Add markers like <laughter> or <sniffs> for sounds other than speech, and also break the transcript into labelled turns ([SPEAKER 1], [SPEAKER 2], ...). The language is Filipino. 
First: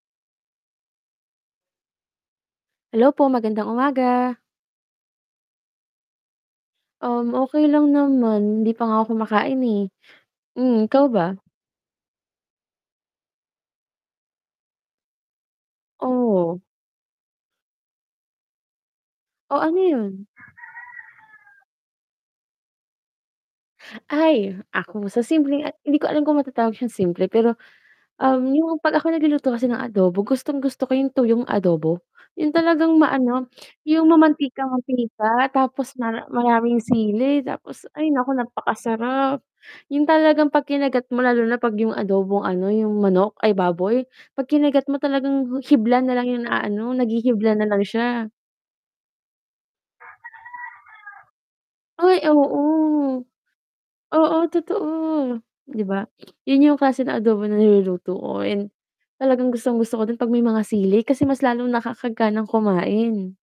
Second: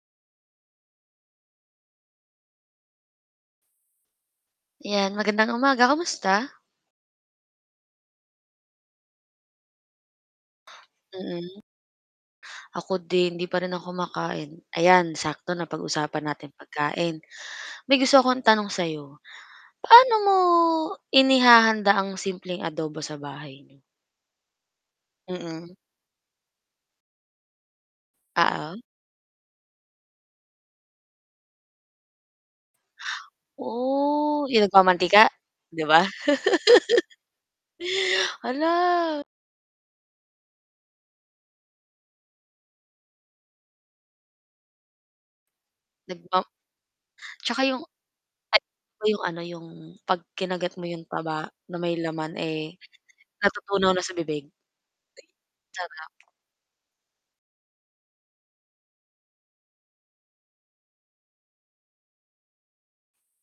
[SPEAKER 1] Hello po, magandang umaga.
[SPEAKER 2] 'Yan magandang umaga, kumusta?
[SPEAKER 1] Um, okay lang naman. Hindi pa nga ako kumakain, eh, hmm, ikaw ba?
[SPEAKER 2] Mm. Ako din, hindi pa rin ako kumakain. Ayan, sakto napag-usapan natin
[SPEAKER 1] Oo.
[SPEAKER 2] pagkain may gusto akong tanong sa 'yo,
[SPEAKER 1] O ano yun?
[SPEAKER 2] paano mo inihahanda ang simpleng adobo sa bahay n'yo?
[SPEAKER 1] Ay, ako sa simpleng
[SPEAKER 2] Mm.
[SPEAKER 1] hindi ko alam kung matatawag syang simple pero, um,
[SPEAKER 2] Oo.
[SPEAKER 1] yung pag ako nagluluto kasi ng adobo, gustong-gusto ko yung tuyong adobo, yung talagang maano <sniffs> yung
[SPEAKER 2] Oh, yung nagmamantika,
[SPEAKER 1] mamantika-mantika.
[SPEAKER 2] 'di
[SPEAKER 1] Tapos
[SPEAKER 2] ba.
[SPEAKER 1] mara maraming sili tapos ay nako,
[SPEAKER 2] <laughs> Hala.
[SPEAKER 1] napakasarap yung talagang pagkinagat mo lalo na pag yung adobong, ano, yung manok, ay, baboy pag kinagat mo talagang hibla
[SPEAKER 2] 'Yun
[SPEAKER 1] nalang
[SPEAKER 2] ba.
[SPEAKER 1] yung inaano naghihibla
[SPEAKER 2] 'Tsaka
[SPEAKER 1] nalang
[SPEAKER 2] 'yung,
[SPEAKER 1] siya.
[SPEAKER 2] ay, yung, ano, yung pag kinagat mo yung taba na may
[SPEAKER 1] Ay,
[SPEAKER 2] laman, eh,
[SPEAKER 1] oo.
[SPEAKER 2] natutunaw na sa
[SPEAKER 1] Oo,
[SPEAKER 2] bibig.
[SPEAKER 1] totoo, 'di ba,
[SPEAKER 2] Sarap.
[SPEAKER 1] <sniffs> yun yung klase ng adobo na niluluto ko and talagang gustong-gusto ko din pag may mga sili kasi mas lalong nakakaganang kumain.